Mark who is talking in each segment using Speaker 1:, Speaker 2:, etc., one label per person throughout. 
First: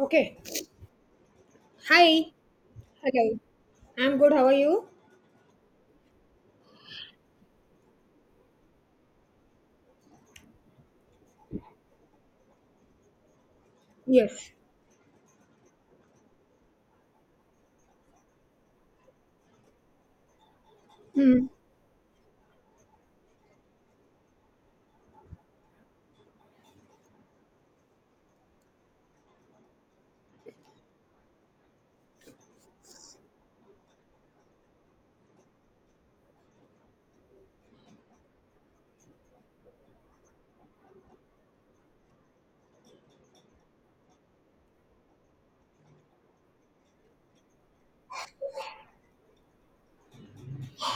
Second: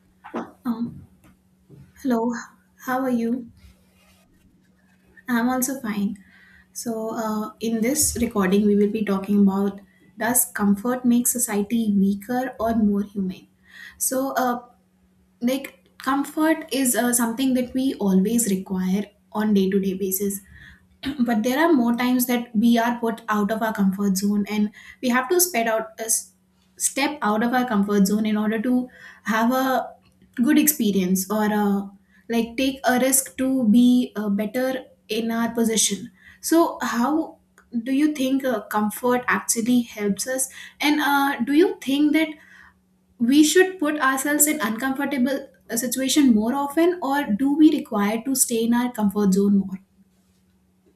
Speaker 1: Okay.
Speaker 2: Um,
Speaker 1: Hi.
Speaker 2: Hello, how are
Speaker 1: Hello.
Speaker 2: you?
Speaker 1: I'm good. How are you?
Speaker 2: I'm also fine. In this recording, we will be talking about, does comfort make society weaker or more humane? So,
Speaker 1: Yes.
Speaker 2: uh, like, comfort is something that we always require on day to day basis, but
Speaker 1: Hmm.
Speaker 2: there are more times that we are put out of our comfort zone and we have to spread out step out of our comfort zone in order to have a good experience or a, like take a risk to be better in our position. So how do you think comfort actually helps us, and do you think that we should put ourselves in uncomfortable situation more often, or do we require to stay in our comfort zone more?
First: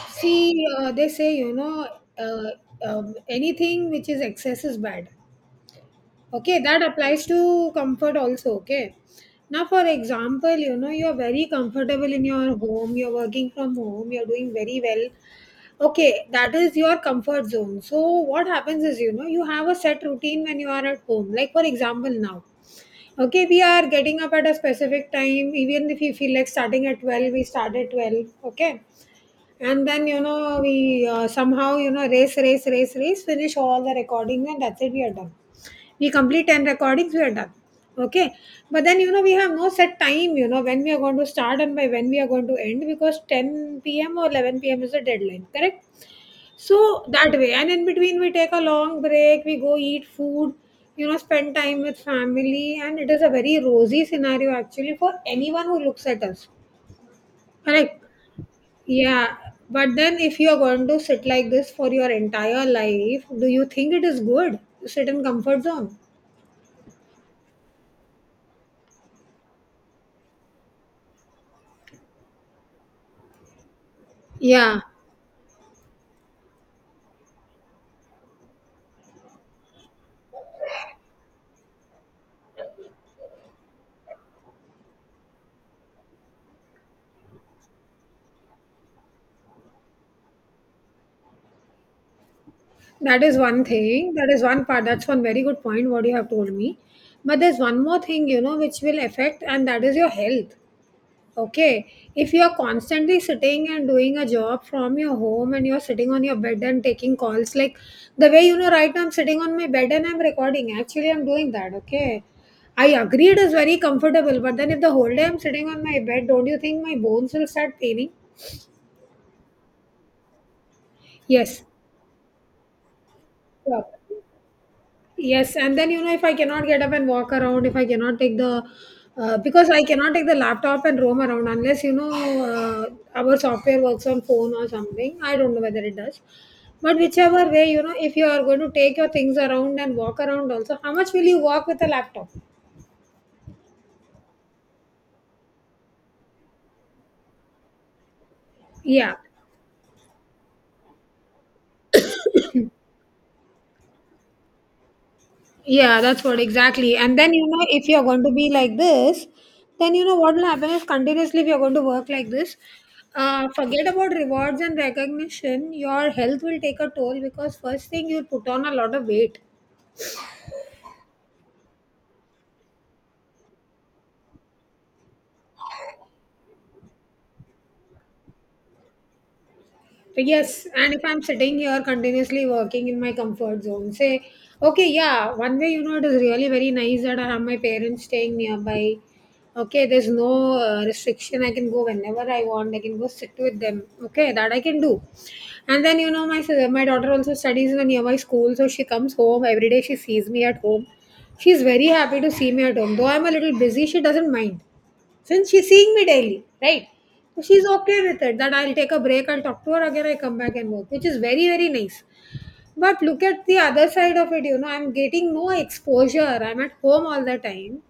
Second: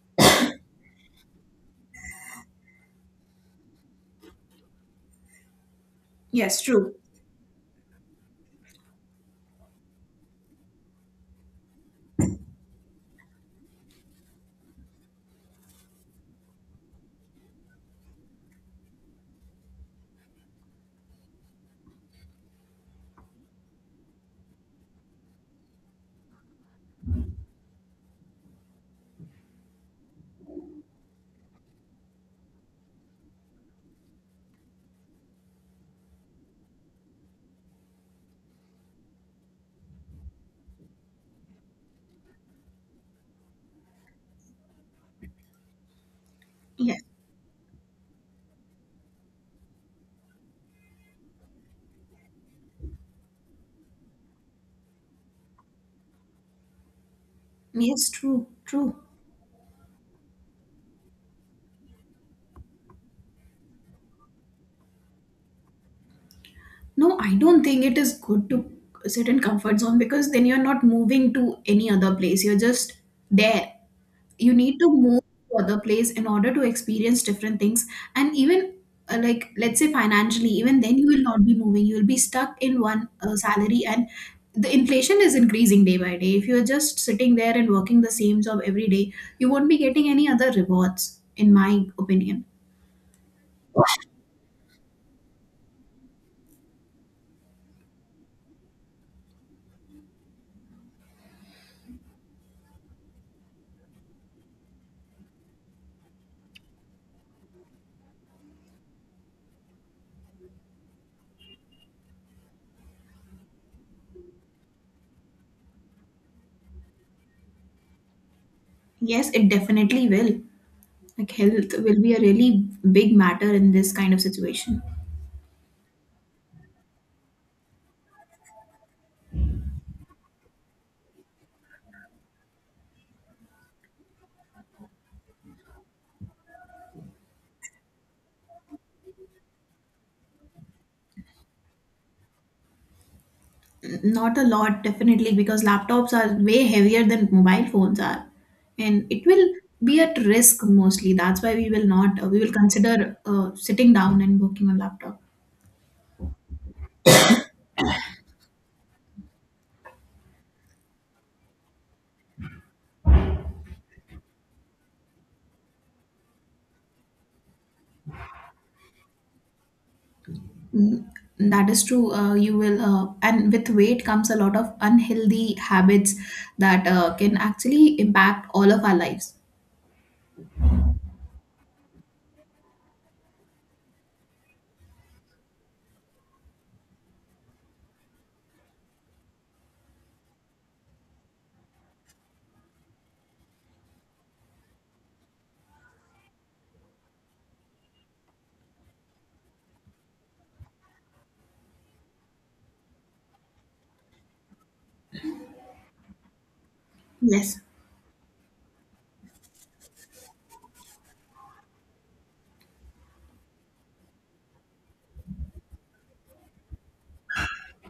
Speaker 1: See, they say, you know, uh, anything which is excess is bad. Okay,
Speaker 2: Yes,
Speaker 1: that
Speaker 2: true.
Speaker 1: applies to comfort also. Okay. Now, for example, you know, you're very comfortable in your home, you're working from home, you're doing very well. Okay, that is your comfort zone. So, what happens is, you know, you have a set routine when you are at home. Like, for example, now. Okay, we are getting up at a specific time. Even if you feel like starting at 12, we start at 12. Okay. And then, you know, we somehow, you know, race, race, race, race, finish all the recordings, and that's it, we are done. We complete 10 recordings, we are done. Okay. But then, you know, we have no set time, you know, when we are going to start and by when we are going to end because 10 p.m. or 11 p.m. is the deadline, correct? So
Speaker 2: Yes.
Speaker 1: that way, and in between, we take a long break, we go eat food, you know, spend time with family, and it is a very rosy scenario actually for anyone who looks at us. Correct?
Speaker 2: Yes, true, true.
Speaker 1: Yeah. But then, if you are going to sit like this for your entire life, do you think it is good to sit in comfort zone?
Speaker 2: No, I don't think it is good to sit in comfort zone, because then you're not moving to any other place. You're just there. You need
Speaker 1: Yeah,
Speaker 2: to move to other place in order to experience different things. And even like let's say financially, even then you will not be moving. You will be stuck in one salary, and the inflation is increasing day by day. If you're just sitting there and working the same job every day, you won't be getting any other rewards, in my opinion.
Speaker 1: that is one thing. That is one part. That's one very good point what you have told me. But there's one more thing, you know, which will affect, and that is your health. Okay, if you are constantly sitting and doing a job from your home and you're sitting on your bed and taking calls, like the way you know, right now I'm sitting on my bed and I'm recording. Actually, I'm doing that. Okay, I agree it is very comfortable, but then if the whole day I'm sitting on my bed, don't you think my bones will start paining?
Speaker 2: Yes, it definitely will. Like,
Speaker 1: Yes.
Speaker 2: health will be a really big matter in
Speaker 1: Yeah.
Speaker 2: this kind of situation.
Speaker 1: Yes, and then you know if I cannot get up and walk around, if I cannot take the because I cannot take the laptop and roam around unless you know uh, our software works on phone or something. I don't know whether it does, but whichever way you know, if you are going to take your things around and walk around also, how much will you walk with a laptop?
Speaker 2: Not a lot, definitely, because laptops are way heavier than mobile phones are, and
Speaker 1: Yeah.
Speaker 2: it will be at risk mostly. That's why we will not we will consider sitting down and working on laptop.
Speaker 1: Yeah, that's what exactly. And then you know, if you're going to be like this, then you know what will happen is continuously if you're going to work like this, forget about rewards and recognition. Your health will take a toll because first thing you'll put on a lot of weight.
Speaker 2: Mm, that is true. You will, and with weight comes a lot of unhealthy habits that can actually impact all of our lives.
Speaker 1: Yes, and if I'm sitting here continuously working in my comfort zone, say, okay, yeah, one way, you know, it is really very nice that I have my parents staying nearby. Okay, there's no restriction. I can go whenever I want. I can go sit with them. Okay, that I can do. And then, you know, my daughter also studies in a nearby school, so she comes home every day. She sees me at home. She's very happy to see me at home. Though I'm a little busy, she doesn't mind since she's seeing me daily, right?
Speaker 2: Yes.
Speaker 1: She's okay with it that I'll take a break, I'll talk to her again, I come back and work, which is very, very nice. But look at the other side of it, you know, I'm getting no exposure. I'm at home all the time.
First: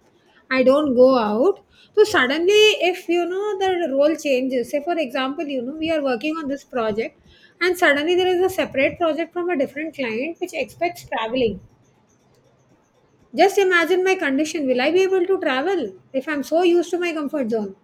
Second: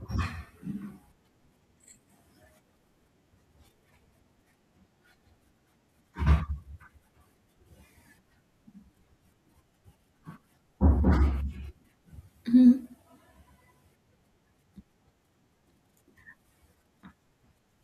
Speaker 1: I don't go out. So suddenly, if you know the role changes, say for example, you know, we are working on this project and suddenly there is a separate project from a different client which expects traveling. Just imagine my condition. Will I be able to travel if I'm so used to my comfort zone?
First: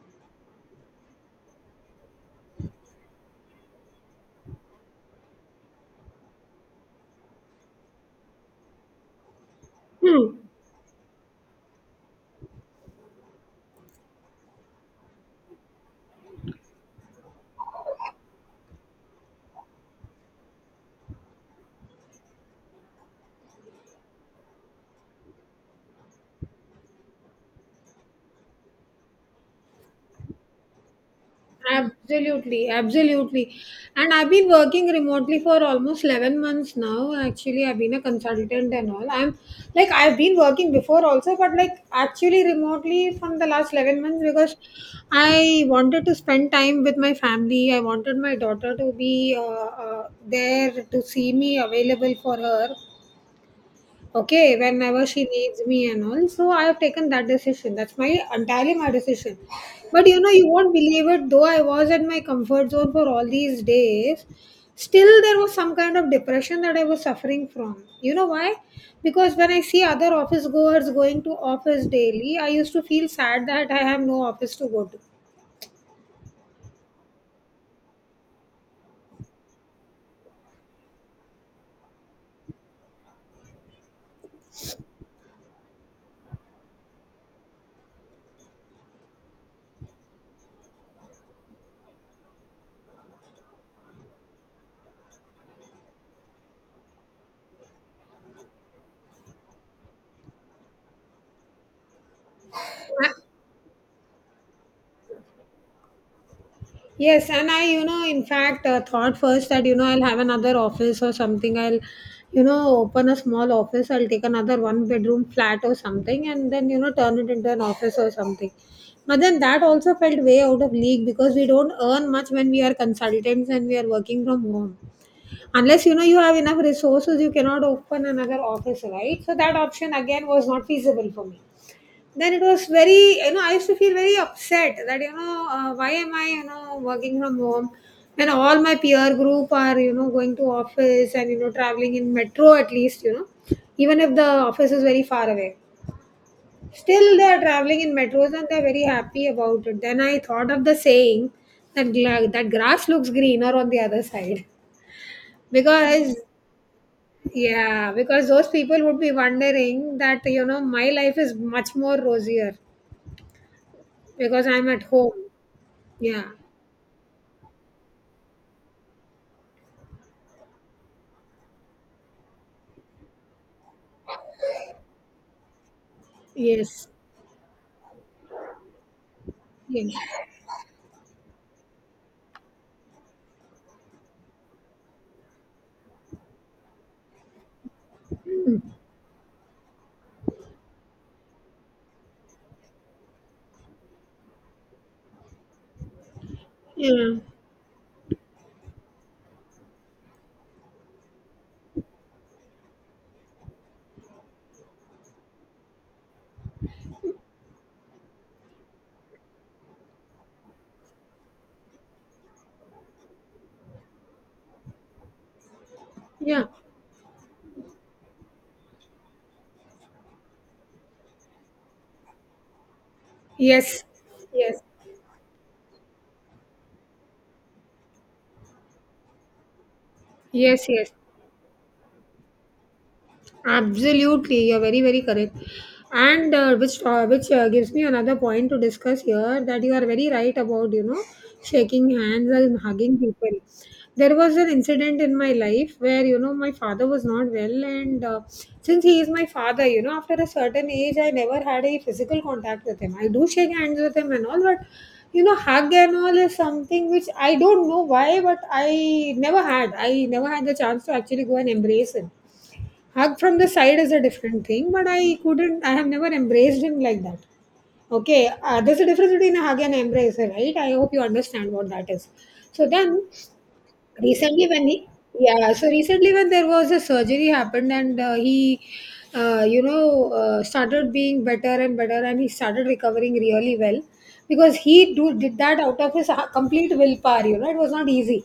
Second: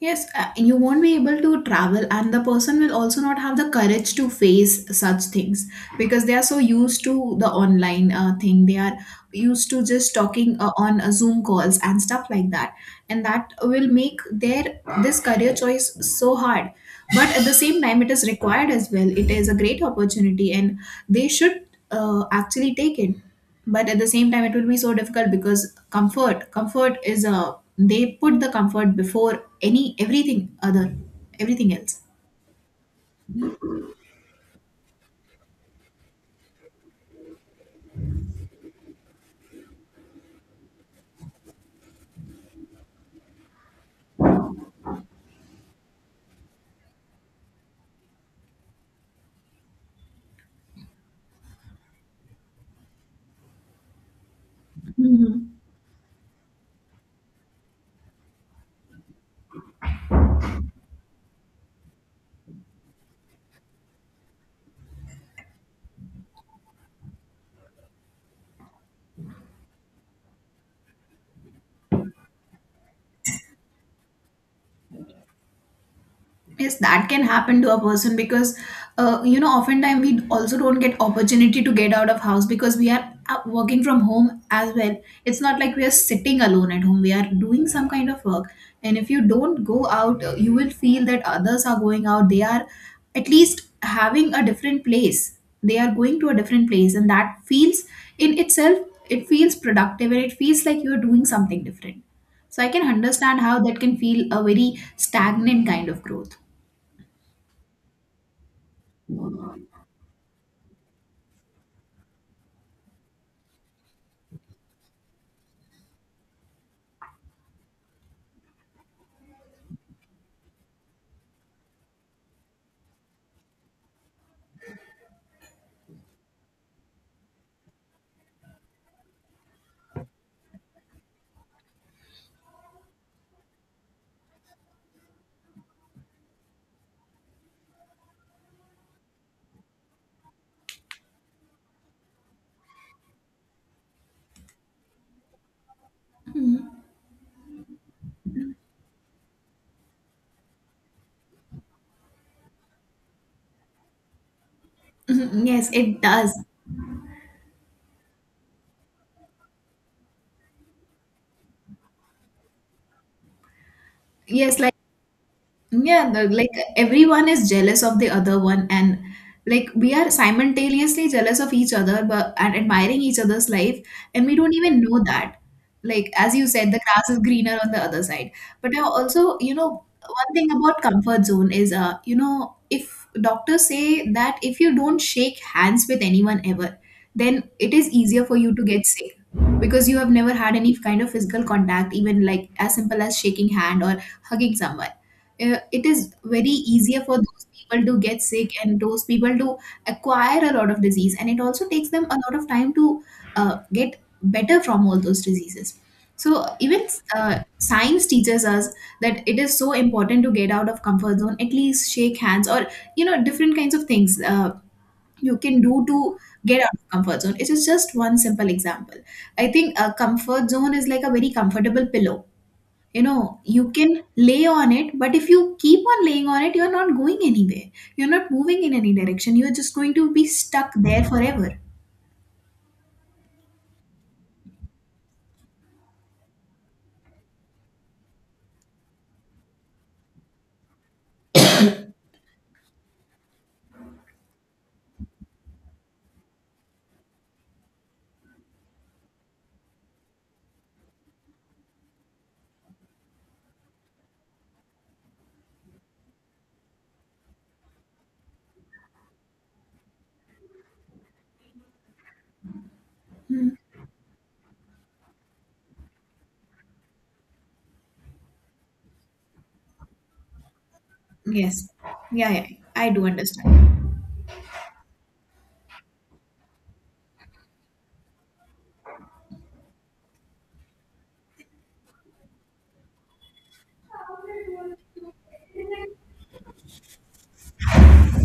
Speaker 2: Yes, you won't be able to travel, and the person will also not have the courage to face such things because they are so used to the online thing. They are used to just
Speaker 1: Hmm.
Speaker 2: talking on Zoom calls and stuff like that, and that will make their this career choice so hard. But at the same time, it is required as well. It is a great opportunity, and they should actually take it, but at the same time it will be so difficult because comfort is a, they put the comfort before any everything other everything else.
Speaker 1: Absolutely, absolutely. And I've been working remotely for almost 11 months now. Actually, I've been a consultant and all. I'm like, I've been working before also, but like actually remotely from the last 11 months because I wanted to spend time with my family. I wanted my daughter to be there to see me available for her, okay, whenever she
Speaker 2: Mhm.
Speaker 1: needs me and all. So I have taken that decision. That's my entirely my decision. But you know, you won't believe it, though I was at my comfort zone for all these days, still there was some kind of depression that I was suffering from, you know why? Because when I see other office goers going to office daily, I used to feel sad that I have no office to go to.
Speaker 2: Yes, that can happen to a person because you know, oftentimes we also don't get opportunity to get out of house because we are working from home as well. It's not like we are sitting alone at home, we are doing some kind of work. And if you don't go out, you will feel that others are going out, they are at least having a different place, they are going to a different place, and that feels, in itself, it feels productive and it feels like you're doing something different. So I can understand how that can feel a very stagnant kind of growth.
Speaker 1: Yes, and I, you know, in fact, thought first that, you know, I'll have another office or something. I'll, you know, open a small office. I'll take another one bedroom flat or something and then, you know, turn it into an office or something. But then that also felt way out of league because we don't earn much when we are consultants and we are working from home. Unless, you know, you have enough resources, you cannot open another office, right? So that option again was not feasible for me. Then it was very, you know, I used to feel very upset that, you know, why am I, you know, working from home when all my peer group are, you know, going to office and, you know, traveling in metro at least, you know, even if the office is very far away. Still, they are traveling in metros and they are very happy about it. Then I thought of the saying that, that grass looks greener on the other side,
Speaker 2: Mhm. Yes, it
Speaker 1: because
Speaker 2: does.
Speaker 1: yeah, because those people would be wondering that, you know, my life is much more rosier because
Speaker 2: Yes,
Speaker 1: I'm
Speaker 2: like,
Speaker 1: at home.
Speaker 2: yeah, the,
Speaker 1: Yeah.
Speaker 2: like, everyone is jealous of the other one, and like we are simultaneously jealous of each other, but and admiring each other's life, and we don't even know that. Like as you said, the
Speaker 1: Yes.
Speaker 2: grass is greener on the other side. But I also, you know,
Speaker 1: Yeah.
Speaker 2: one thing about comfort zone is, you know, if doctors say that if you don't shake hands with anyone ever, then it is easier for you to get sick because you have never had any kind of physical contact, even like as simple as shaking hand or hugging someone. It is very easier for
Speaker 1: Yeah.
Speaker 2: those people to get sick and those people to acquire a lot of disease, and it also takes them a lot of time to get better from all those diseases. So even science teaches us that it is so important to get out of comfort zone, at least shake hands or, you know, different kinds of things you can do to
Speaker 1: Yeah.
Speaker 2: get out of comfort zone. It is just one simple example. I think a comfort zone is like a very comfortable pillow. You know, you
Speaker 1: Yes.
Speaker 2: can lay
Speaker 1: Yes.
Speaker 2: on it, but if you keep on laying on it, you're not going anywhere. You're not moving in any direction, you're just going to be
Speaker 1: Yes.
Speaker 2: stuck
Speaker 1: Yes.
Speaker 2: there forever.
Speaker 1: Absolutely, you're very very correct. And which gives me another point to discuss here, that you are very right about you know shaking hands and hugging people. There was an incident in my life where you know my father was not well, and since he is my father, you know after a certain age, I never had a physical contact with him. I do shake hands with him and all, but you know hug and all is something which I don't know why, but I never had. I never had the chance to actually go and embrace him. Hug from the side is a different thing, but I couldn't. I have never embraced him like that. Okay, there's a difference between a hug and embrace, right? I hope you understand
Speaker 2: Yes,
Speaker 1: what that is.
Speaker 2: yeah, yeah,
Speaker 1: So
Speaker 2: I
Speaker 1: then,
Speaker 2: do understand.
Speaker 1: Recently, when he yeah, so recently when there was a surgery happened and you know, started being better and better and he started recovering really well because did that out of his complete willpower. You know, it was not easy.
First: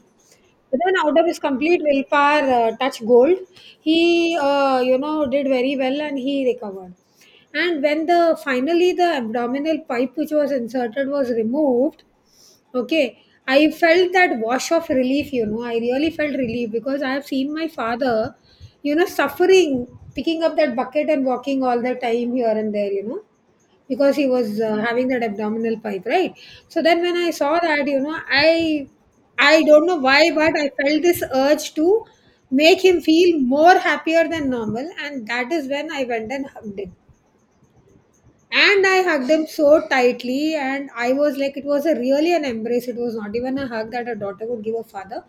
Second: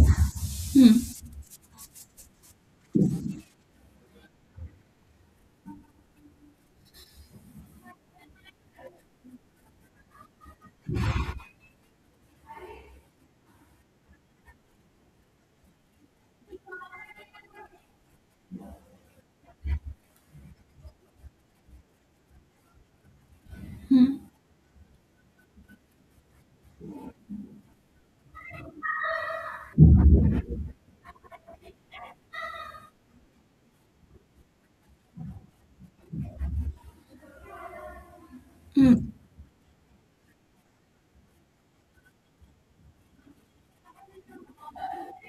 Speaker 1: But then out
Speaker 2: Hmm.
Speaker 1: of his complete willpower, touch gold, he, you know, did very well and he recovered. And when the finally the abdominal pipe which was inserted was removed, okay, I felt that wash of relief, you know, I really felt relief because I have seen my father, you know, suffering, picking up that bucket and walking all the time here and there, you know, because
Speaker 2: Hmm.
Speaker 1: he was having that abdominal pipe, right? So then when I saw that, you know, I don't know why, but I felt this urge to make him feel more happier than normal, and that is when I went and hugged him. And
Speaker 2: Hmm.
Speaker 1: I hugged him so tightly and I was like, it was a really an embrace, it was not even a hug that a daughter would give a father.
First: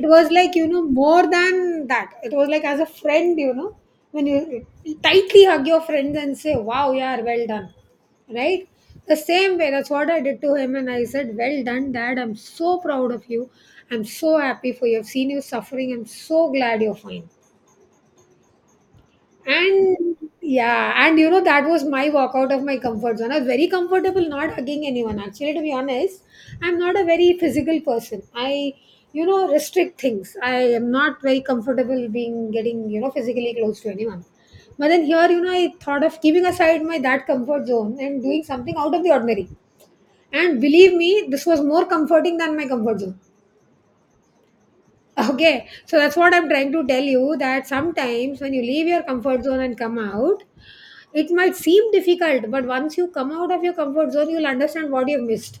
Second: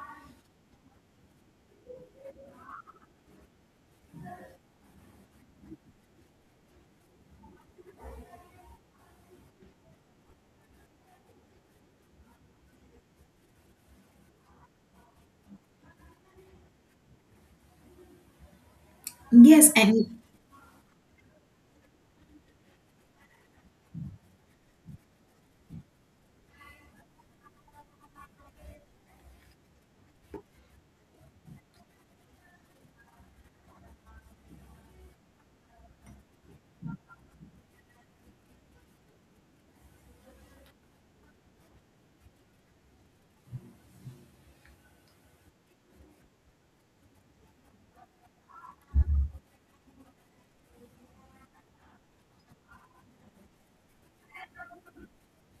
Speaker 1: It was like, you know, more than that, it was like as a friend, you know, when you tightly hug your friends and say wow, yeah, well done, right? The same way, that's what I did to him, and I said well done, Dad, I'm so proud of you, I'm so happy for you, I've seen you suffering, I'm so glad you're fine.
Speaker 2: Yes, and
Speaker 1: And yeah, and you know, that was my walkout of my comfort zone. I was very comfortable not hugging anyone. Actually, to be honest, I'm not a very physical person. I, you know, restrict things. I am not very comfortable being getting, you know, physically close to anyone. But then here, you know, I thought of keeping aside my that comfort zone and doing something out of the ordinary. And believe me, this was more comforting than my comfort zone. Okay, so that's what I'm trying to tell you that sometimes when you leave your comfort zone and come out, it might seem difficult, but once you come out of your comfort zone, you'll understand what you've missed.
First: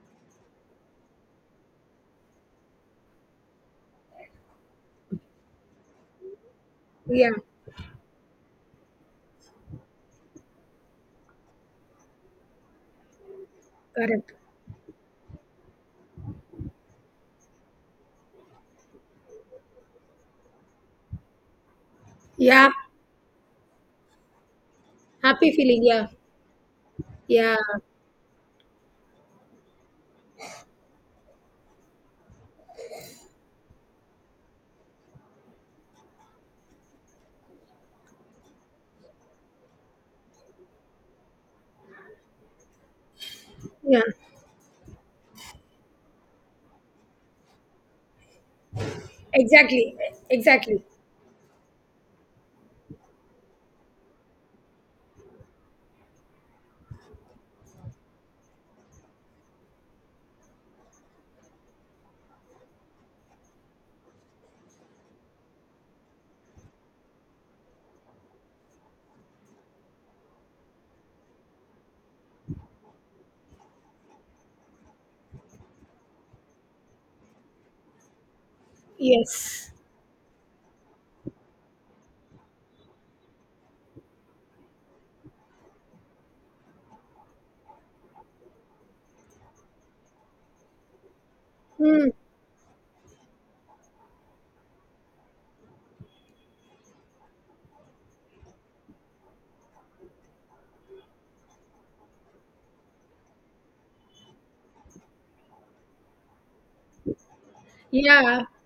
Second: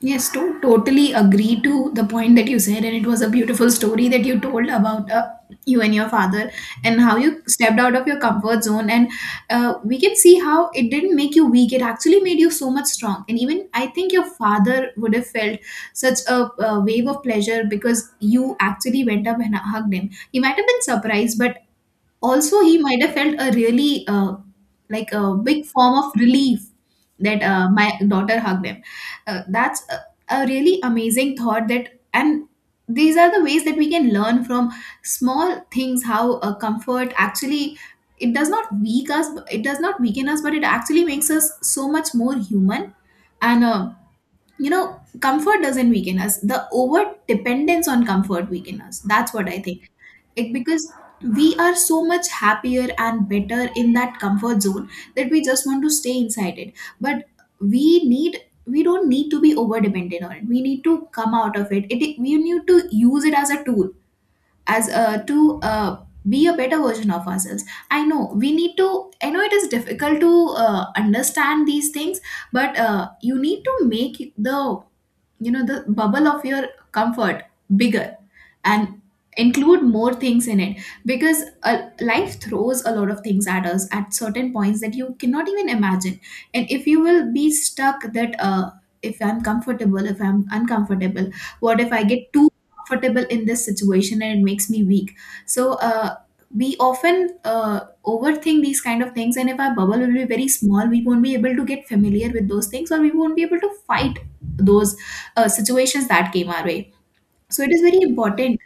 Speaker 2: yes, to totally agree to the point that you said, and it was a beautiful story that you told about you and your father and how
Speaker 1: Yeah,
Speaker 2: you stepped out of your comfort zone. And we can see how it didn't make you weak; it actually made you so much strong. And even I think your
Speaker 1: correct.
Speaker 2: father would have felt such a, uh, wave of pleasure because you actually went up and hugged him. He might have been surprised, but also
Speaker 1: Yeah,
Speaker 2: he might have felt a really like a
Speaker 1: happy
Speaker 2: big
Speaker 1: feeling.
Speaker 2: form
Speaker 1: Yeah,
Speaker 2: of relief that
Speaker 1: yeah,
Speaker 2: my daughter hugged him. That's a really amazing thought that, and these are the ways that we can learn from small things, how comfort actually, it does not weak us, it does not weaken us, but it actually makes us so much more human. And
Speaker 1: yeah,
Speaker 2: you know, comfort doesn't weaken us, the over dependence on comfort weaken us, that's what I think.
Speaker 1: exactly,
Speaker 2: It,
Speaker 1: exactly.
Speaker 2: because we are so much happier and better in that comfort zone that we just want to stay inside it, but we need, we don't need to be over dependent on it, we need to come out of it. It, we need to use it as a tool, as a to be a better version of ourselves. I know we need to, I know it is difficult to understand these things, but you need to make the, you know, the bubble of your comfort bigger and
Speaker 1: Yes.
Speaker 2: include more things in it, because life throws a lot of things at us at certain points that you cannot even imagine. And if you will be stuck that if I'm comfortable, if I'm uncomfortable, what if I
Speaker 1: Hmm.
Speaker 2: get too comfortable in this situation and it makes me weak. So we often overthink these kind of things, and if our bubble will be very small, we won't be able to get familiar with those things, or we won't be able to fight those situations that came our way. So it is very
Speaker 1: Yeah,
Speaker 2: important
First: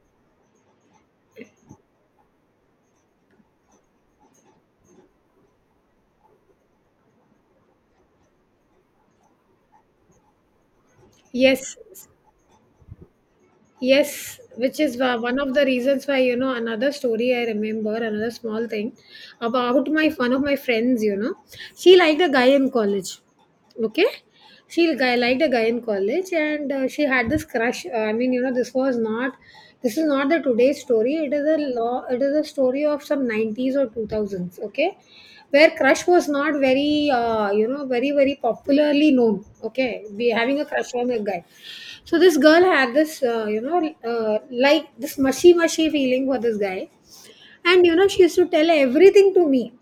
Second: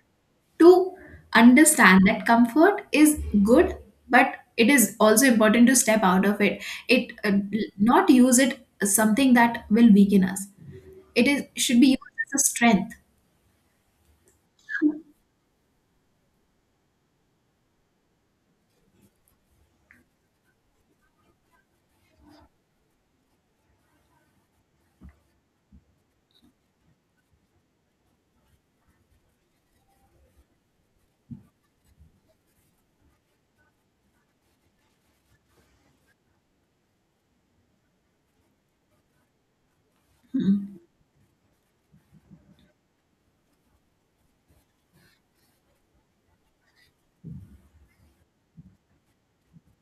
Speaker 2: to understand that comfort is good, but it is also important to step out of it. It, not use it as something that will weaken us. It is
Speaker 1: yes.
Speaker 2: should be used as a strength.
Speaker 1: Yes, which is one of the reasons why, you know, another story I remember, another small thing about my one of my friends. You know, she liked a guy in college. Okay, she guy liked a guy in college, and she had this crush. I mean, you know, this was not this is not the today's story. It is a law. It is a story of some 90s or 2000s. Okay, where crush was not very, very very popularly known. Okay, we having a
Speaker 2: Hmm.
Speaker 1: crush on a guy. So this girl had this, like this mushy mushy feeling for this guy, and you know she used to tell everything to me.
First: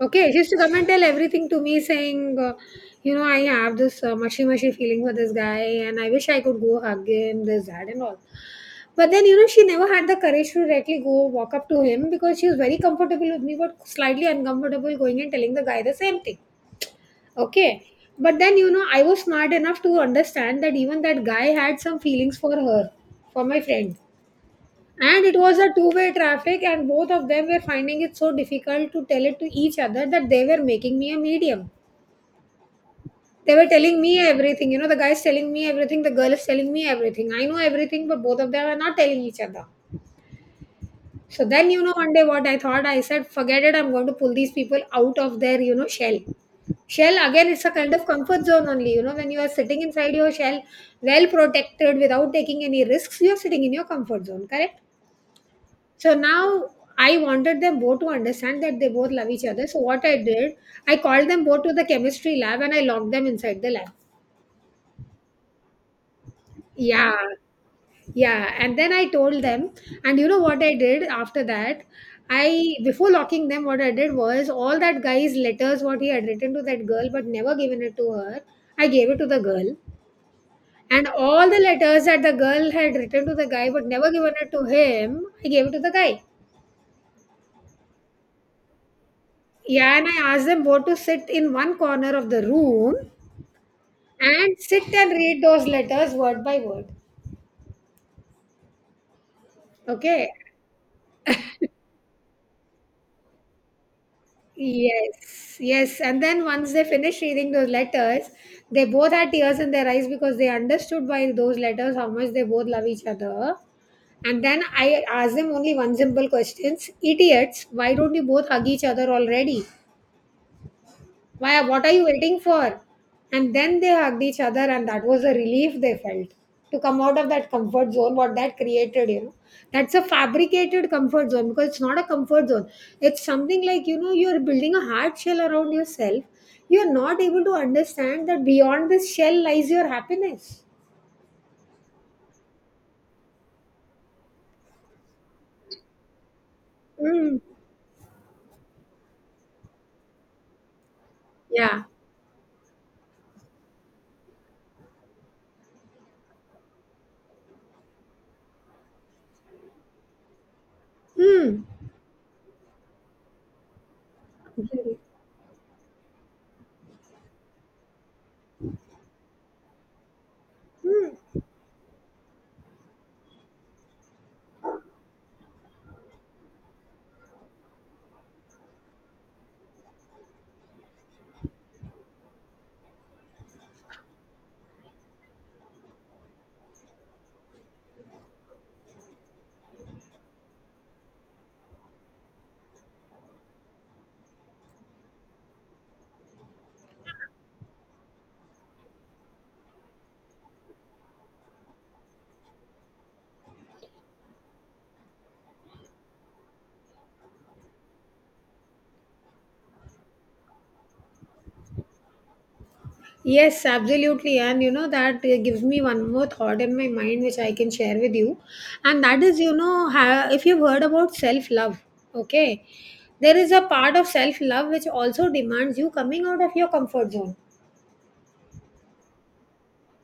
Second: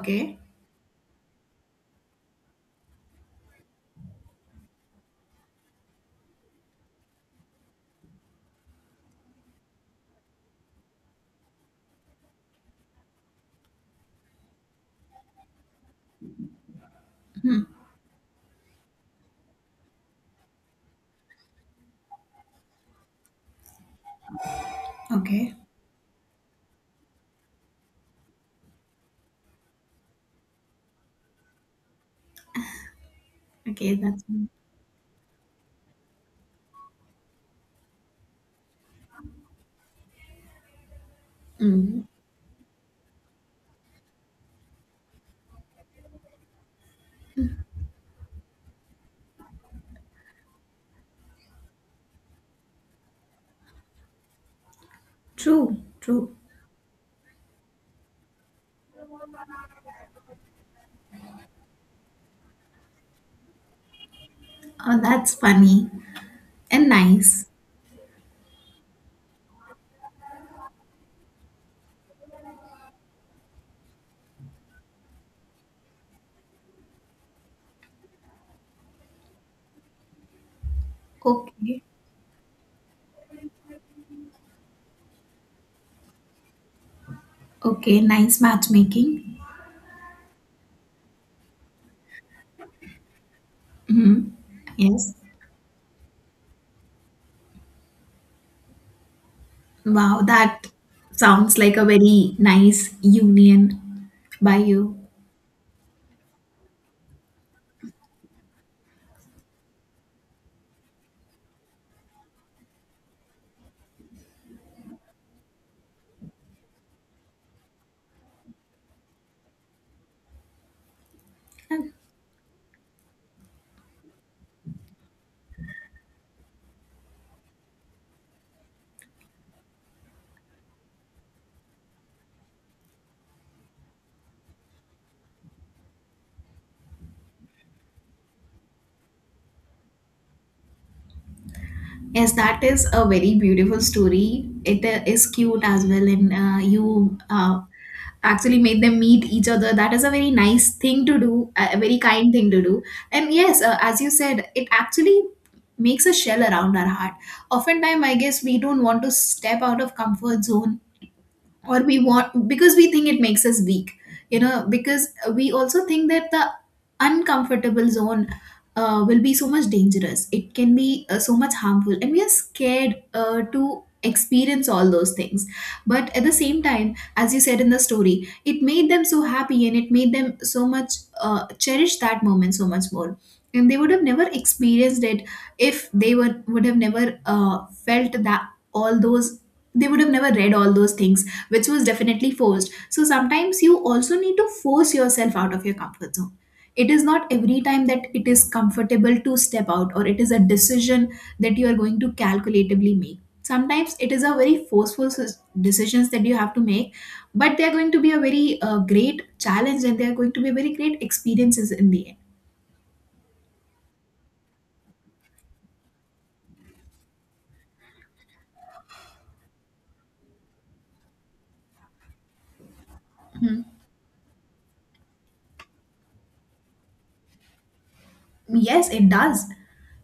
Speaker 1: Okay, she used to come and tell everything to me, saying, I have this mushy mushy feeling for this guy, and I wish I could go hug him, this that and all. But then you know she never had the courage to directly go walk up to him because she was very comfortable with me, but slightly uncomfortable going and telling the guy the same thing.
Speaker 2: Hmm.
Speaker 1: Okay. But then, you know, I was smart enough to understand that even that guy had some feelings for her, for my friend. And it
Speaker 2: Okay.
Speaker 1: was a two-way traffic, and both of them were finding it so difficult to tell it to each other that they were making me a medium. They were
Speaker 2: Okay.
Speaker 1: telling me
Speaker 2: That's
Speaker 1: everything. You know, the guy's telling me everything, the girl is telling me everything. I know everything, but both of them are not telling each other. So then, you know,
Speaker 2: mm.
Speaker 1: one day what I thought, I said, forget it, I'm going to pull these people out of their, shell. Shell, again, it's a kind of comfort zone only. You know, when you are sitting inside your shell, well protected, without taking any risks, you're sitting in your comfort zone, correct?
Speaker 2: True.
Speaker 1: So
Speaker 2: True.
Speaker 1: now I wanted them both to understand that they both love each other. So what I did, I called them both to the chemistry lab and I locked them inside the lab.
Speaker 2: Oh, that's funny and
Speaker 1: Yeah.
Speaker 2: nice.
Speaker 1: Yeah, and then I told them, and you know what I did after that? I Before locking them, what I did was all that guy's letters, what he had written to that girl but never given it to her, I gave it to the girl. And all the
Speaker 2: Okay.
Speaker 1: letters that the girl had written to the guy but never given it to him, I gave it to the guy.
Speaker 2: Okay. Nice matchmaking.
Speaker 1: Yeah, and I asked them both to sit in one corner of the room
Speaker 2: Hmm.
Speaker 1: and sit and
Speaker 2: Yes.
Speaker 1: read those letters word by word.
Speaker 2: Wow,
Speaker 1: Okay.
Speaker 2: that sounds like a very nice union by you.
Speaker 1: Yes, yes. And then once they finished reading those letters, they both had tears in their eyes because they understood by those letters how much they both love each other. And then I asked them only one simple questions. Idiots, why don't you both hug each other already? Why, what are you waiting for? And then they hugged each other, and that was a relief they felt to come out of that comfort zone, what that created. That's a fabricated comfort zone because it's not a comfort zone. It's something like, you're building a hard shell around yourself. You're not able to understand that beyond this shell lies your happiness.
Speaker 2: Yes, that is a very beautiful story. It is cute as well, and uh, you
Speaker 1: Mm.
Speaker 2: uh, actually made them meet each other. That is a very nice thing to do, a
Speaker 1: Yeah.
Speaker 2: very kind thing to do. And yes, as you said, it actually makes a shell around our heart. Oftentimes, I guess we don't want to step out of comfort zone,
Speaker 1: Mm.
Speaker 2: or we want, because we think it makes us weak. You know, because we also think that the uncomfortable zone will be so much dangerous, it can be
Speaker 1: Mm.
Speaker 2: so much harmful, and we are scared to experience all those things. But at the same time, as you said, in the story it made them so happy and it made them so much cherish that moment so much more, and they would have never experienced it if they were, would have never felt that, all those, they would have never read all those things, which was definitely forced. So sometimes you also need to force yourself out of your comfort zone. It is not every time that it is comfortable to step out, or it is a decision that you are going to calculatively make. Sometimes it is a very forceful decisions that you have to make, but they are going to be a very great challenge and they are going to be very great experiences in the
Speaker 1: Yes, absolutely. And you know, that gives me one more thought in my mind, which I can share with you. And that is, you know, if you've heard about self love, okay, there is a
Speaker 2: end.
Speaker 1: part of self love which also demands you coming out of your comfort zone.
Speaker 2: Yes, it does.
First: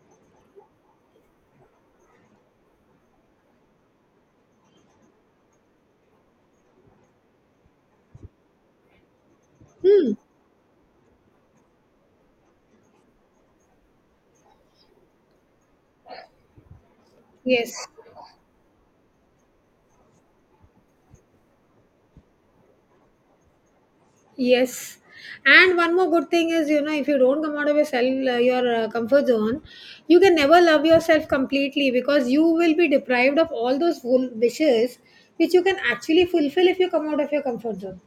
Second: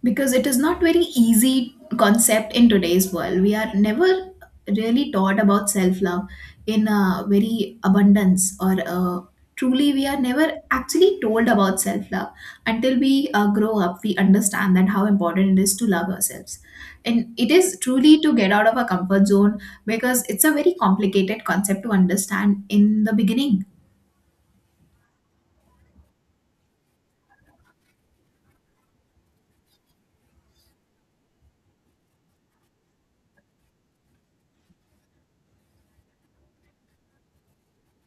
Speaker 2: Because it is not very easy concept in today's world. We are never really taught about self-love in a very abundance or truly we
Speaker 1: Hmm.
Speaker 2: are never actually told about self-love until we grow up we understand that how important it is to love ourselves, and it
Speaker 1: Yes.
Speaker 2: is truly to get out of a comfort zone because it's a very complicated concept to understand in the beginning.
Speaker 1: Yes. And one more good thing is, you know, if you don't come out of your comfort zone, you can never love yourself completely because you will be deprived of all those full wishes which you can actually fulfill if you come out of your comfort zone.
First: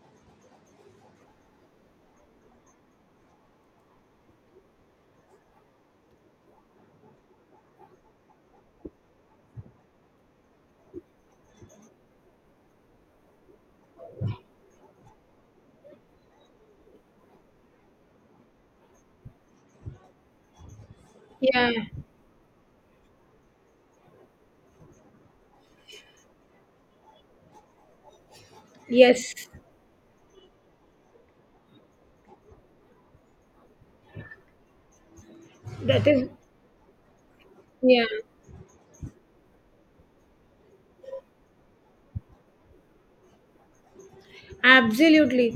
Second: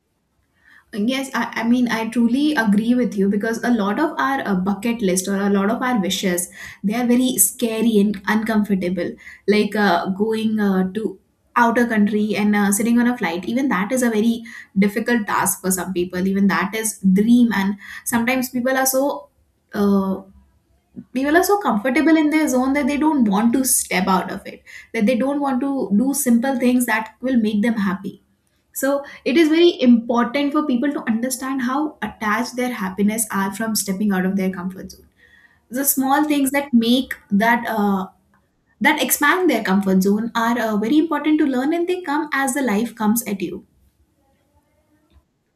Speaker 2: Yes, I mean, I truly agree with you because a lot of our bucket list or a lot of our wishes, they are very scary and uncomfortable. Like going to outer country and sitting on a flight, even that is a very difficult task for some people. Even that is dream, and sometimes uh, people are so
Speaker 1: Yeah,
Speaker 2: comfortable in their zone that they don't want to step out of it. That they don't want to do simple things that will make them happy, so
Speaker 1: yes,
Speaker 2: it is very important for people to understand how attached their happiness are from stepping out of their comfort zone. The
Speaker 1: that
Speaker 2: small
Speaker 1: is,
Speaker 2: things that make that
Speaker 1: yeah,
Speaker 2: that expand their comfort zone are very important to learn, and they come as the life comes at you.
Speaker 1: absolutely.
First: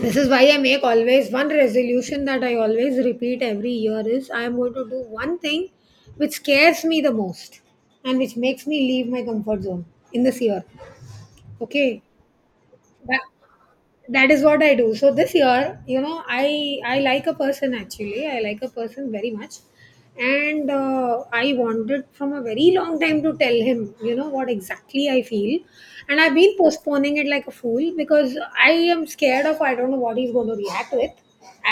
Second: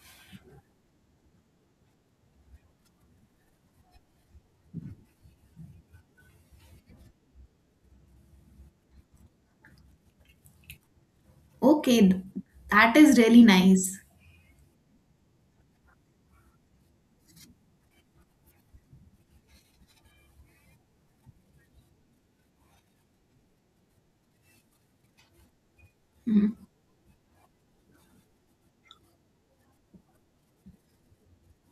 Speaker 1: This is why I make always one resolution that I always repeat every year is I am going to do one thing which scares me the most and which makes me leave my comfort zone in this year.
Speaker 2: Okay,
Speaker 1: Okay.
Speaker 2: that is
Speaker 1: That,
Speaker 2: really nice.
Speaker 1: that is what I do. So this year, you know, I like a person, actually I like a person very much, and I wanted from a very long time to tell him, you know, what exactly I feel, and I've
Speaker 2: Mm-hmm.
Speaker 1: been postponing it like a fool because I am scared of, I don't know what he's going to react with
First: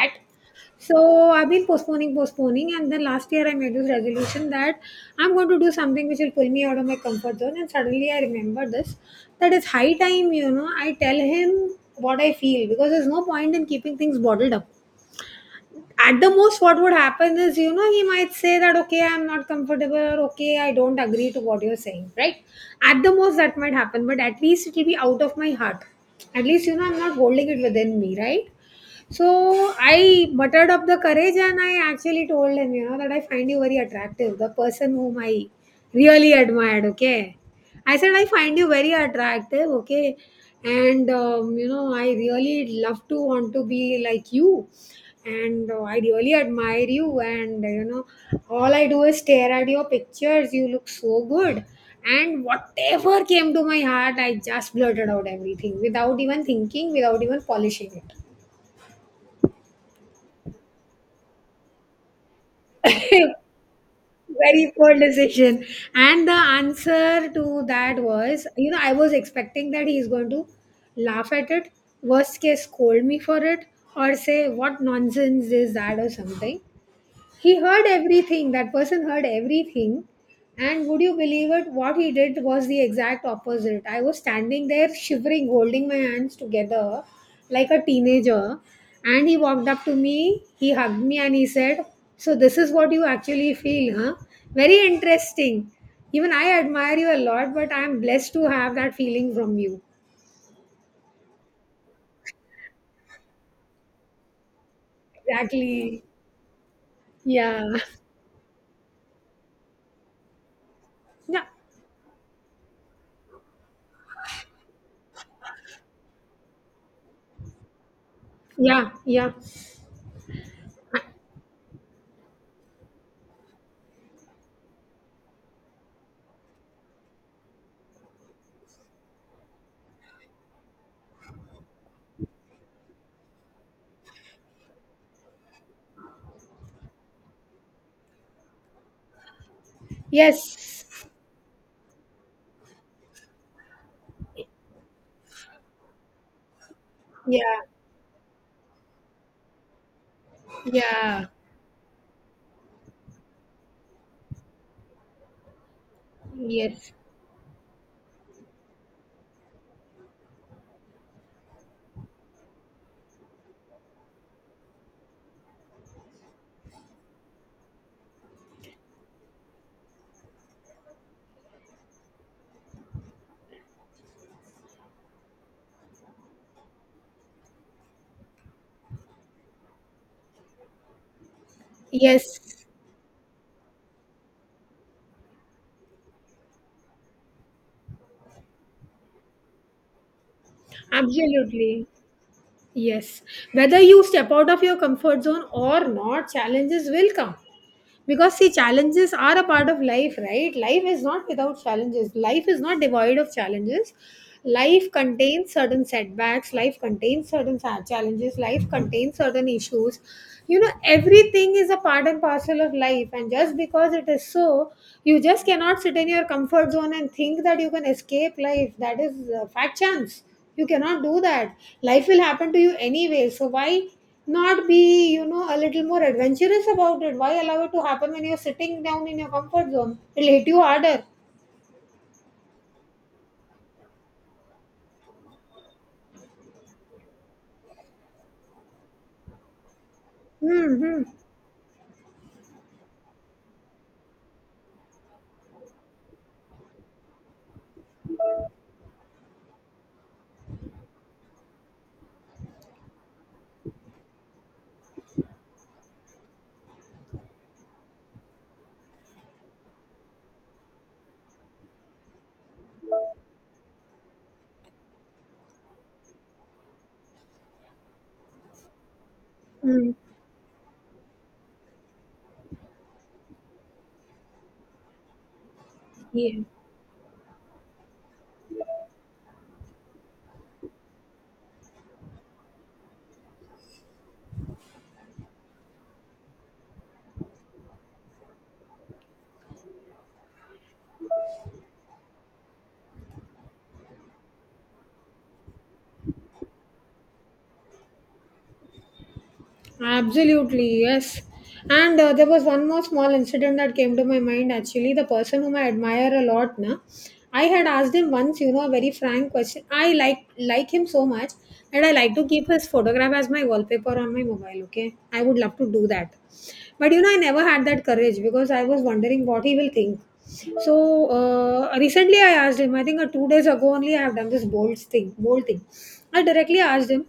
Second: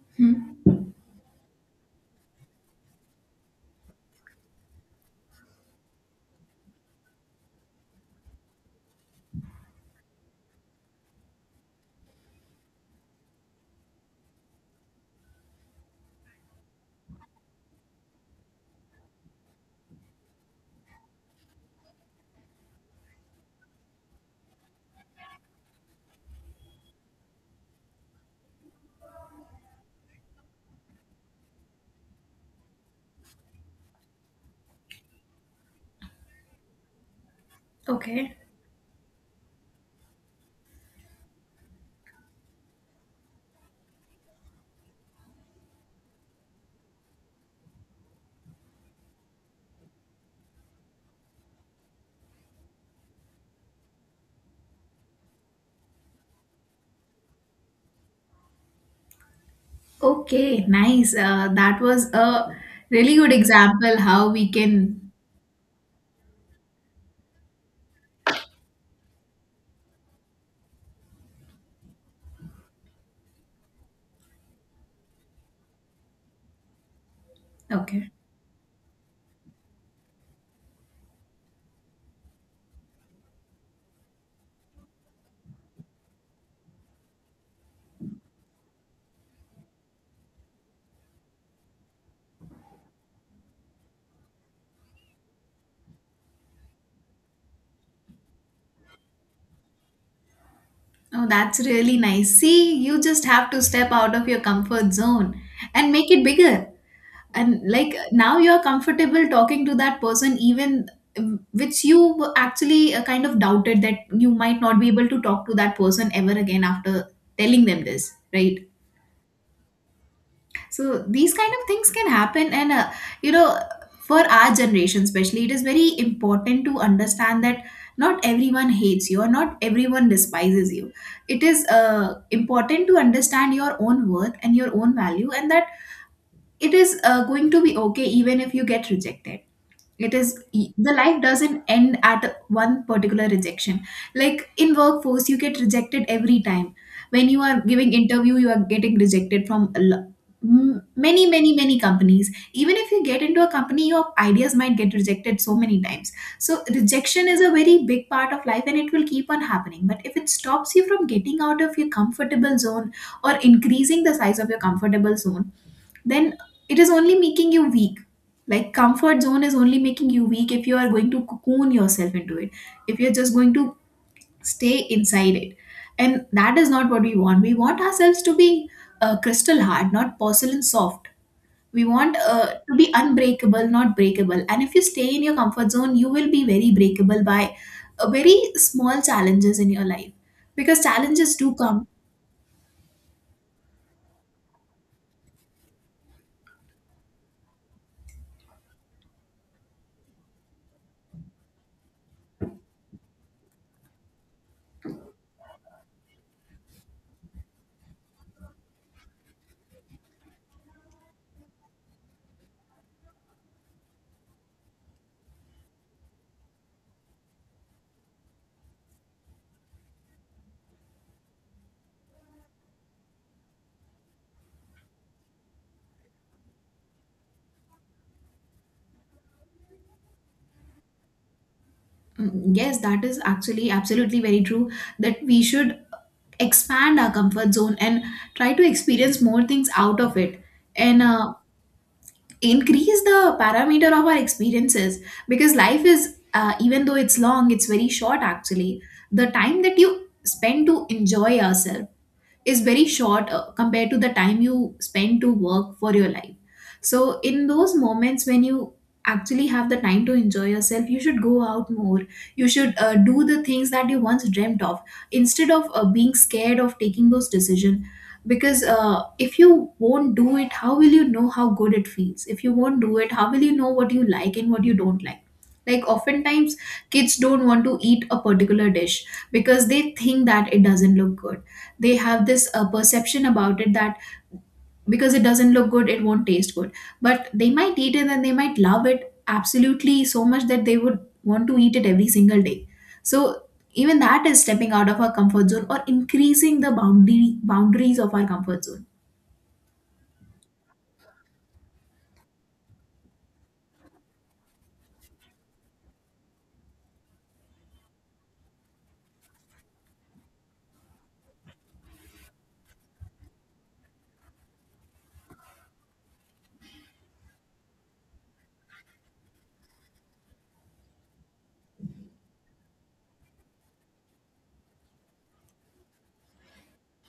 Speaker 1: at.
Speaker 2: Hmm.
Speaker 1: So I've been postponing, postponing, and then last year I made this resolution that I'm going to do something which will pull me out of my comfort zone. And suddenly I remember this, that it's high time, you know, I tell him what I feel because there's no point in keeping things bottled up. At the most, what would happen is, you know, he might say that, okay, I'm not comfortable, or okay, I don't agree to what you're saying, right? At the most, that might happen, but at least it will be out of my heart. At least, you know, I'm not holding it within me, right? So I buttered up the courage and I actually told him, you know, that I find you very attractive, the person whom I really admired, okay? I said, I
Speaker 2: Okay.
Speaker 1: find you very attractive, okay? And, you know, I really love to want to be like you. And I really admire you. And, all I do is stare at your pictures. You look so good. And whatever came to my heart, I just blurted out everything without even thinking, without even polishing it.
Speaker 2: Okay, nice. That was a really good example how we
Speaker 1: Very poor
Speaker 2: can.
Speaker 1: decision. And the answer to that was, you know, I was expecting that he's going to laugh at it, worst case scold me for it, or say what nonsense is that or something. He heard
Speaker 2: Okay.
Speaker 1: everything, that person heard everything. And would you believe it, what he did was the exact opposite. I was standing there shivering, holding my hands together like a teenager. And he walked up to me, he hugged me, and he said, so this is what you actually feel, huh? Very interesting. Even I admire you a lot, but I'm blessed to have that feeling from you.
Speaker 2: Oh, that's really nice. See, you just have to step out of your comfort zone and
Speaker 1: Exactly.
Speaker 2: make it bigger. And
Speaker 1: Yeah.
Speaker 2: like now you're comfortable talking to that person, even
Speaker 1: Yeah,
Speaker 2: which you were actually kind of doubted that you might not be able to talk to that person ever again after telling them this, right?
Speaker 1: yeah, yeah.
Speaker 2: So these kind of things can happen and you know for our generation especially it is very important to understand that not everyone hates you or not everyone despises you. It is important to understand your own worth and your own value, and that it is going to be okay even if you get rejected. It is
Speaker 1: Yes,
Speaker 2: the life doesn't end at one particular rejection. Like in workforce you get rejected every time when you are
Speaker 1: yeah,
Speaker 2: giving interview, you are getting rejected from a many
Speaker 1: yeah.
Speaker 2: many many companies. Even if you get into a company your ideas might get rejected so many times. So
Speaker 1: Yes,
Speaker 2: rejection is a very big part of life and it will keep on happening, but if it stops you from getting out of your comfortable zone or increasing the size of your comfortable zone, then it is only making you weak. Like comfort zone is only making you weak if you are going to cocoon yourself into it, if you're just going to stay inside it. And that is not what we want. We want ourselves to be crystal hard, not porcelain soft. We want
Speaker 1: yes,
Speaker 2: to be unbreakable, not breakable. And if you stay in your comfort zone, you will be very breakable by very small challenges in your life because challenges do
Speaker 1: absolutely.
Speaker 2: come.
Speaker 1: Yes, whether you step out of your comfort zone or not, challenges will come. Because, see, challenges are a part of life, right? Life is not without challenges. Life is not devoid of challenges. Life contains certain setbacks. Life contains certain challenges. Life contains certain issues. You know, everything is a part and parcel of life. And just because it is so, you just cannot sit in your comfort zone and think that you can escape life. That is fat chance. You cannot do that. Life will happen to you anyway, so why not be, you know, a little more adventurous about it? Why allow it to happen when you're sitting down in your comfort zone? It'll hit you harder.
Speaker 2: Mm, yes, that is actually absolutely very true, that we should expand our comfort zone and try to experience more things out of it. And
Speaker 1: Mm-hmm.
Speaker 2: increase the parameter of our experiences, because life is, even though it's long, it's very short actually. The time that you spend to enjoy yourself is very short compared to the time you spend to work for your life. So in those moments when you actually have the time to enjoy yourself, you should go out more. You should do the things that you once dreamt of, instead of being scared of taking those decisions. Because if you
Speaker 1: Mm.
Speaker 2: won't do it, how will you know how good it feels? If you won't do it, how will you know what you like and what you don't like? Like
Speaker 1: Yeah.
Speaker 2: oftentimes kids don't want to eat a particular dish because they think that it doesn't look good. They have this perception about it, that because it doesn't look good it won't taste good. But they might eat it and they might love it absolutely so much that they would want to eat it every single day. So even that is stepping out of our comfort zone or increasing the boundary boundaries of our comfort zone.
Speaker 1: Absolutely, yes. And there was one more small incident that came to my mind actually. The person whom I admire a lot, na, I had asked him once, you know, a very frank question. I like him so much that I like to keep his photograph as my wallpaper on my mobile. Okay, I would love to do that, but you know, I never had that courage because I was wondering what he will think. So recently, I asked him. I think, 2 days ago only, I have done this bold thing. Bold thing. I directly asked him,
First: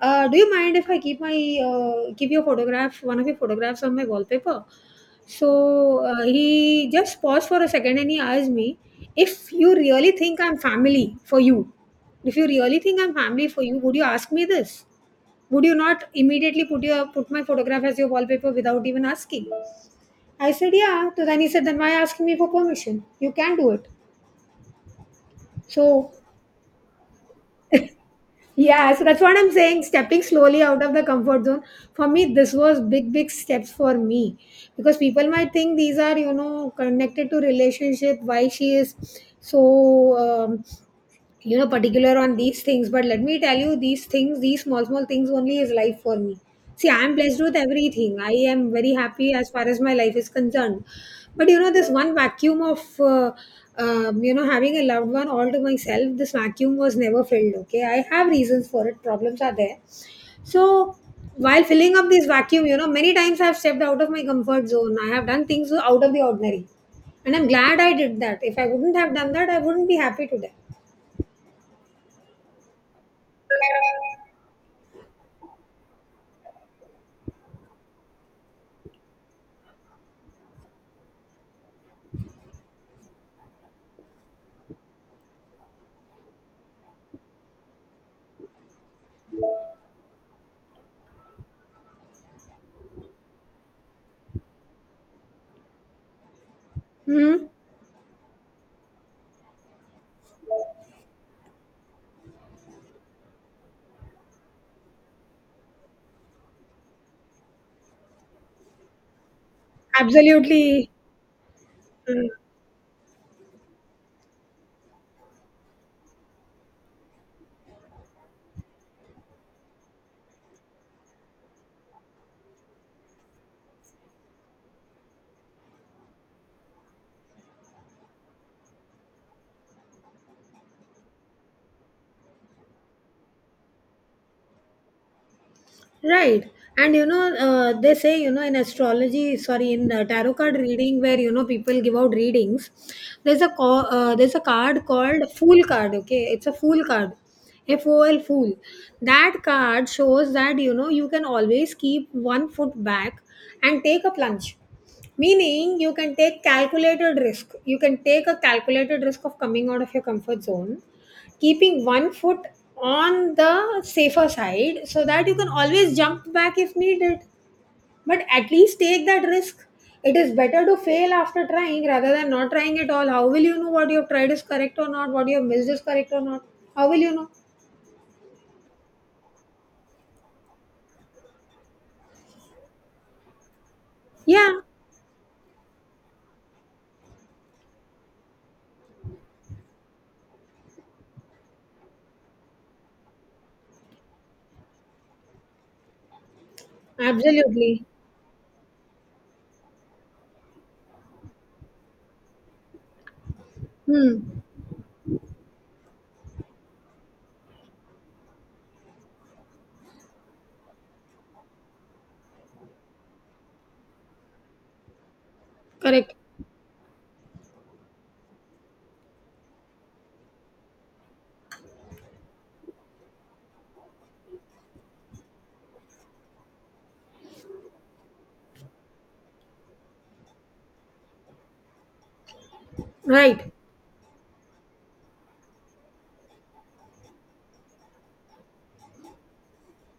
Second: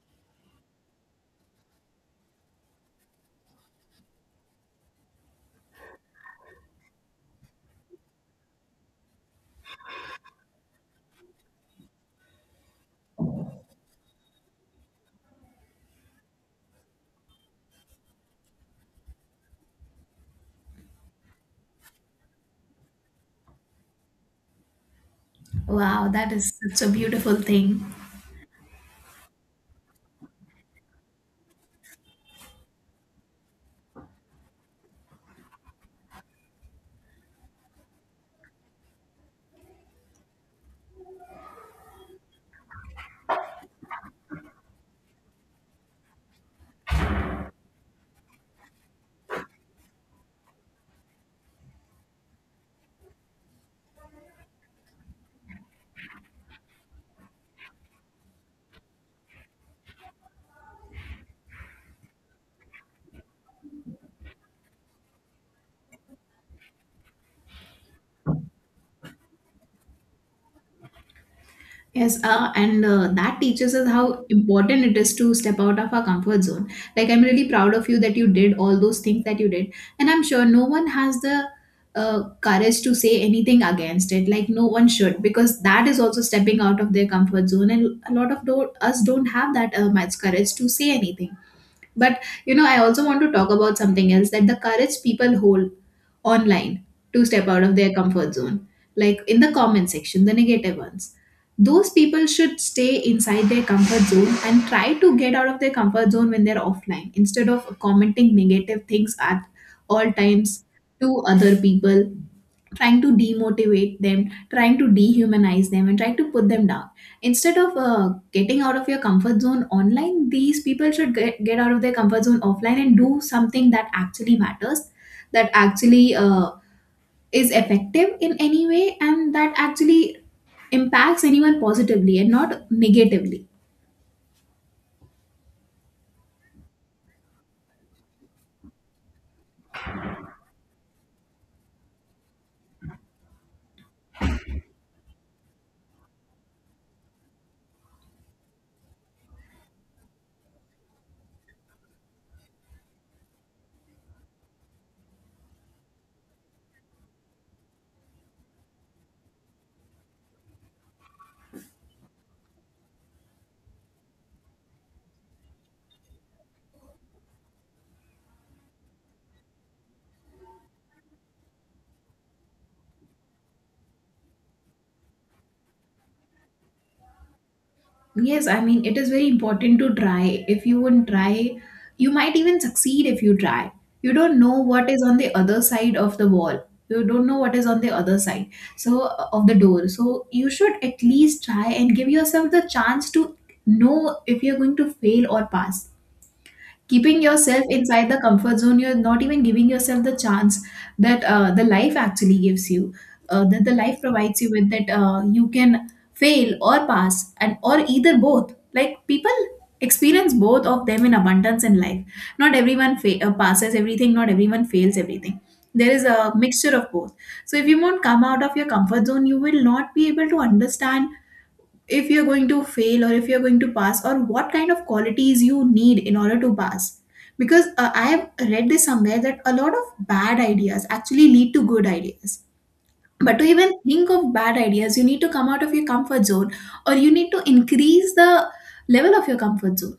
Speaker 1: do you mind if I keep my give you a photograph, one of your photographs on my wallpaper? So he just paused for a second and he asked me, if you really think I'm family for you, if you really think I'm family for you, would you ask me this? Would you not immediately put my photograph as your wallpaper without even asking? I said, yeah. So then he said, then why asking me for permission? You can do it.
Speaker 2: Wow,
Speaker 1: So
Speaker 2: that is such a beautiful thing.
Speaker 1: yeah, so that's what I'm saying. Stepping slowly out of the comfort zone. For me, this was big, big steps for me because people might think these are, you know, connected to relationship. Why she is so, particular on these things. But let me tell you, these things, these small small things only is life for me. See, I am blessed with everything. I am very happy as far as my life is concerned. But you know, this one vacuum of, having a loved one all to myself, this vacuum was never filled. Okay, I have reasons for it, problems are there. So while filling up this vacuum, you know, many times I have stepped out of my comfort zone, I have done things out of the ordinary. And I'm glad I did that. If I wouldn't have done that, I wouldn't be happy today.
Speaker 2: Yes, and that teaches us how important it is to step out of our comfort zone. Like I'm really proud of you that you did all those things that you did, and I'm sure no one has the courage to say anything against it, like no one should, because that is also stepping out of their comfort zone, and a lot of us don't have that much courage to say anything. But you know, I also want to talk about something else, that the courage people hold online to step
Speaker 1: Hmm.
Speaker 2: out of their comfort zone, like in the comment section, the negative ones. Those people should stay inside their comfort zone and try to get out of their comfort zone when they're offline, instead of commenting negative things at all times
Speaker 1: Absolutely.
Speaker 2: to other people,
Speaker 1: Mm,
Speaker 2: trying to demotivate them, trying to dehumanize them, and trying to put them down. Instead of getting out of your comfort zone online, these people should get out of their comfort zone offline and do something that actually matters, that actually is effective in any way, and that actually impacts anyone positively and not negatively.
Speaker 1: right. And you know, they say, you know, in astrology, sorry, in tarot card reading, where you know people give out readings, there's a card called Fool card. Okay, it's a Fool card, FOL Fool. That card shows that, you know, you can always keep one foot back and take a plunge, meaning you can take a calculated risk of coming out of your comfort zone, keeping one foot on the safer side so that you can always jump back if needed. But at least take that risk. It is better to fail after trying rather than not trying at all. How will you know what you have tried is correct or not, what you have missed is correct or not? How will you know?
Speaker 2: Yes, I mean, it is very important to try. If you wouldn't try, you might even succeed if you try. You don't know
Speaker 1: Yeah,
Speaker 2: what is on the other side of the wall. You don't know what is on the other side so of the door. So you should at least try and give yourself the chance to know if you're going to fail or pass. Keeping yourself
Speaker 1: absolutely.
Speaker 2: inside the comfort zone, you're not even giving yourself the chance that the life actually gives you, that the life provides
Speaker 1: Hmm,
Speaker 2: you with, that you can fail or pass and or either both. Like people experience both of them in abundance in life. Not everyone passes everything, not everyone fails everything. There is
Speaker 1: correct,
Speaker 2: a mixture of both. So if you won't come out of your comfort zone, you will not be able to understand if you're going to fail or if you're going to pass, or what kind of qualities you need in order to pass. Because I have read this somewhere that a lot of bad ideas actually lead to good ideas, but to
Speaker 1: right.
Speaker 2: even think of bad ideas you need to come out of your comfort zone, or you need to increase the level of your comfort zone.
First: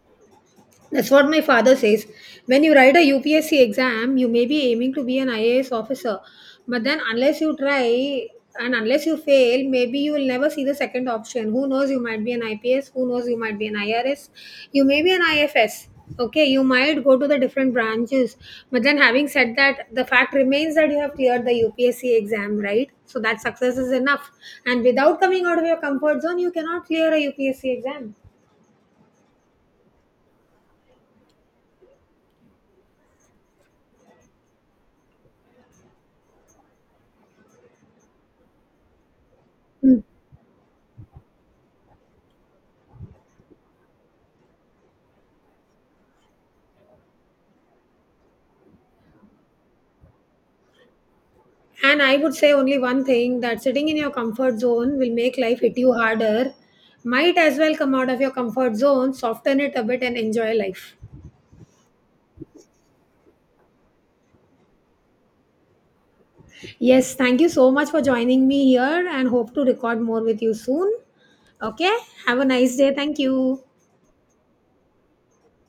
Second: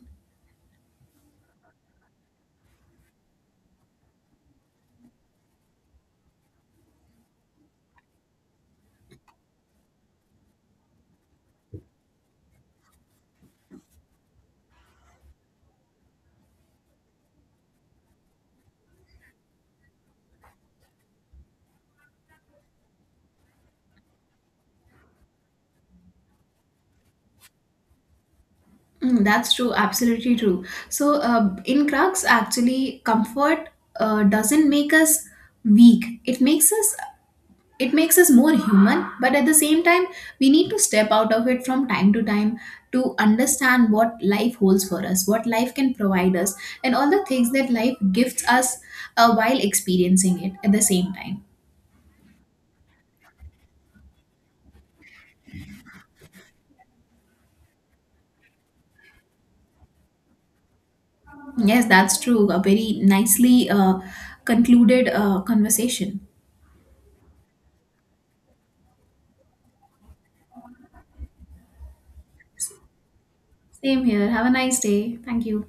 Speaker 1: That's what my father says. When you write a UPSC exam, you may be aiming to be an IAS officer, but then unless you try and unless you fail, maybe you will never see the second option. Who knows? You might be an IPS. Who knows? You might be an IRS. You may be an IFS. Okay, you might go to the different branches, but then having said that, the fact remains that you have cleared the UPSC exam, right? So that success is enough. And without coming out of your comfort zone, you cannot clear a UPSC exam.
Speaker 2: Mm, that's true, absolutely true. So in crux actually comfort doesn't make us weak, it makes us more human, but at the same time we need to step out of it from time to time, to understand what life holds for us, what life can provide us, and all the things that life gifts us while experiencing it at the same time.
Speaker 1: And I would say only one thing, that sitting in your comfort zone will make life hit you harder. Might as well come out of your comfort zone, soften it a bit, and enjoy life.
Speaker 2: Yes, that's true. A very nicely concluded conversation.
Speaker 1: Yes, thank you so much for joining me here and hope to record more with you soon. Okay, have a nice day. Thank you.
Speaker 2: Same here, have a nice day, thank you.